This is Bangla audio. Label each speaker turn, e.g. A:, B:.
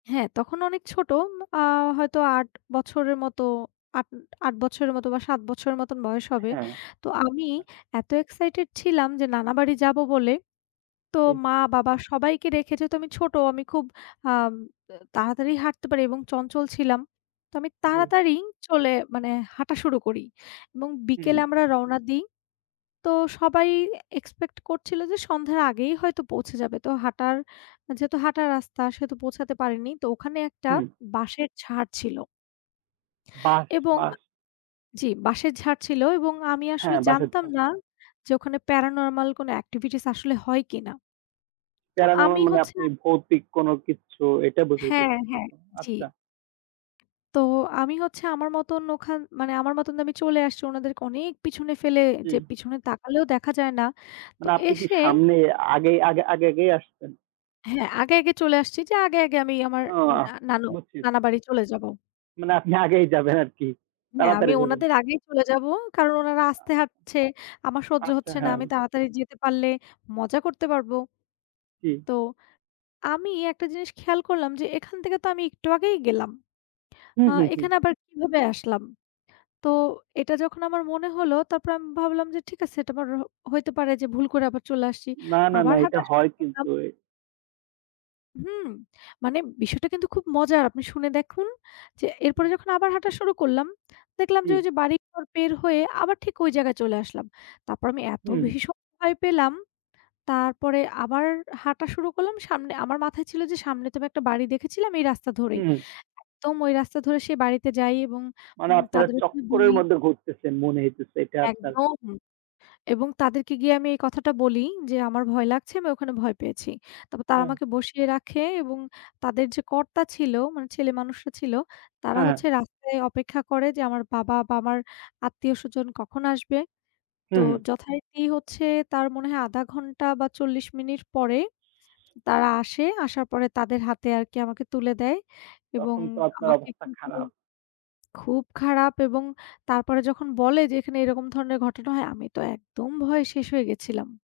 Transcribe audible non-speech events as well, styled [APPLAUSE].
A: হ্যাঁ, তখন অনেক ছোট, আ হয়তো ৮ বছরের মতো, ৮-, ৮ বছরের মতো বা ৭ বছরের মতন বয়স হবে।
B: হ্যাঁ।
A: তো আমি
B: আ
A: এত এক্সাইটেড ছিলাম যে নানাবাড়ি যাব বলে, তো
B: জি।
A: মা-বাবা সবাইকে রেখে যেহেতু আমি ছোট, আমি খুব আম তাড়াতাড়ি হাঁটতে পারি এবং চঞ্চল ছিলাম। তো আমি
B: জি।
A: তাড়াতাড়ি চলে মানে হাঁটা শুরু করি এবং বিকেলে
B: উহু।
A: আমরা রওনা দিই। তো সবাই এক্সপেক্ট করছিল যে সন্ধ্যার আগেই হয়তো পৌঁছে যাবে। তো হাঁটার, যেহেতু হাঁটার রাস্তা সেহেতু পৌঁছাতে পারেনি। তো ওখানে একটা
B: হুম।
A: বাঁশের ঝাড় ছিল
B: বাঁশ,
A: এবং
B: বাঁশ।
A: জি, বাঁশের ঝাড় ছিল এবং আমি আসলে
B: হ্যাঁ, বাঁশের
A: জানতাম
B: ঝাড়।
A: না যে, ওখানে প্যারানরমাল কোন এক্টিভিটিস আসলে হয় কিনা। তো
B: প্যারানরমাল
A: আমি
B: মানে
A: হচ্ছে
B: আপনি
A: আ
B: ভৌতিক কোনো কিচ্ছু এটা
A: হ্যাঁ, হ্যাঁ,
B: বুঝাইতেছেন?
A: জি।
B: আচ্ছা।
A: তো আমি হচ্ছে আমার মতন ওখান মানে আমার মতন আমি চলে আসছি ওনাদেরকে অনেক পিছনে ফেলে যে
B: হুম।
A: পিছনে তাকালেও দেখা যায় না। তো
B: মানে আপনি কি
A: এসে
B: সামনে আগে আগে আগে আগেই আসছেন?
A: হ্যাঁ, আগে, আগে চলে আসছি যে আগে, আগে আমি আমার
B: ও আহ
A: না নানু
B: বুঝছি।
A: নানাবাড়ি চলে যাব।
B: মানে আপনি আগেই যাবেন আরকি,
A: হ্যাঁ, আমি
B: তাড়াতাড়ি যাবেন।
A: ওনাদের আগেই চলে যাব, কারণ ওনারা আস্তে হাঁটছে, আমার সহ্য
B: আচ্ছা,
A: হচ্ছে না,
B: হ্যাঁ,
A: আমি
B: হু।
A: তাড়াতাড়ি যেতে পারলে মজা করতে পারব।
B: জি।
A: তো আমি একটা জিনিস খেয়াল করলাম যে, এখান থেকে তো আমি একটু আগেই গেলাম।
B: হুম,
A: আ
B: হুম, হুম।
A: এখানে আবার কিভাবে আসলাম? তো এটা যখন আমার মনে হলো তারপর আমি ভাবলাম যে, ঠিক আছে এটা আমার র হইতে পারে যে ভুল করে আবার চলে আসছি।
B: না, না,
A: আবার
B: না, এটা
A: হাঁটা শুরু
B: হয়
A: করলাম।
B: কিন্তু এ
A: হুম, মানে বিষয়টা কিন্তু খুব মজার, আপনি শুনে দেখুন। যে এরপরে
B: জি।
A: যখন আবার হাঁটা শুরু করলাম দেখলাম যে,
B: জি।
A: ওই যে বাড়িঘর পার হয়ে আবার ঠিক ওই জায়গায় চলে আসলাম। তারপর আমি এত
B: হুম,
A: বেশি
B: হু।
A: ভীষণ ভয় পেলাম, তারপরে আবার হাঁটা শুরু করলাম সামনে, আমার মাথায় ছিল যে, সামনে তো আমি একটা বাড়ি দেখেছিলাম এই রাস্তা ধরেই।
B: হুম।
A: একদম ওই রাস্তা ধরে সেই বাড়িতে যাই এবং
B: মানে
A: উম
B: আপনারা
A: তাদের একটু
B: চক্করের
A: দুই
B: মধ্যে ঘুরতেসেন মনে হইতেছে এটা আপনার।
A: একদম এবং তাদেরকে গিয়ে আমি এই কথাটা বলি যে, আমার ভয় লাগছে, আমি ওখানে ভয় পেয়েছি। তবে তারা
B: হ্যাঁ।
A: আমাকে বসিয়ে রাখে এবং তাদের যে কর্তা ছিল, মানে ছেলে মানুষও ছিল, তারা
B: হ্যাঁ,
A: হচ্ছে
B: হ্যাঁ।
A: রাস্তায় অপেক্ষা করে যে, আমার বাবা বা আমার আত্মীয়স্বজন কখন আসবে? তো
B: হুম, হুম।
A: যথারীতি হচ্ছে তার মনে হয় ০.৫ ঘণ্টা বা ৪০ মিনিট পরে তারা আসে, আসার পরে তাদের হাতে আরকি আমাকে তুলে দেয় এবং
B: তখন তো আপনার
A: আমাকে
B: অবস্থা খারাপ।
A: [UNINTELLIGIBLE] খুব খারাপ এবং তারপরে যখন বলে যে, এখানে এরকম ধরনের ঘটনা হয়, আমি তো একদম ভয়ে শেষ হয়ে গেছিলাম।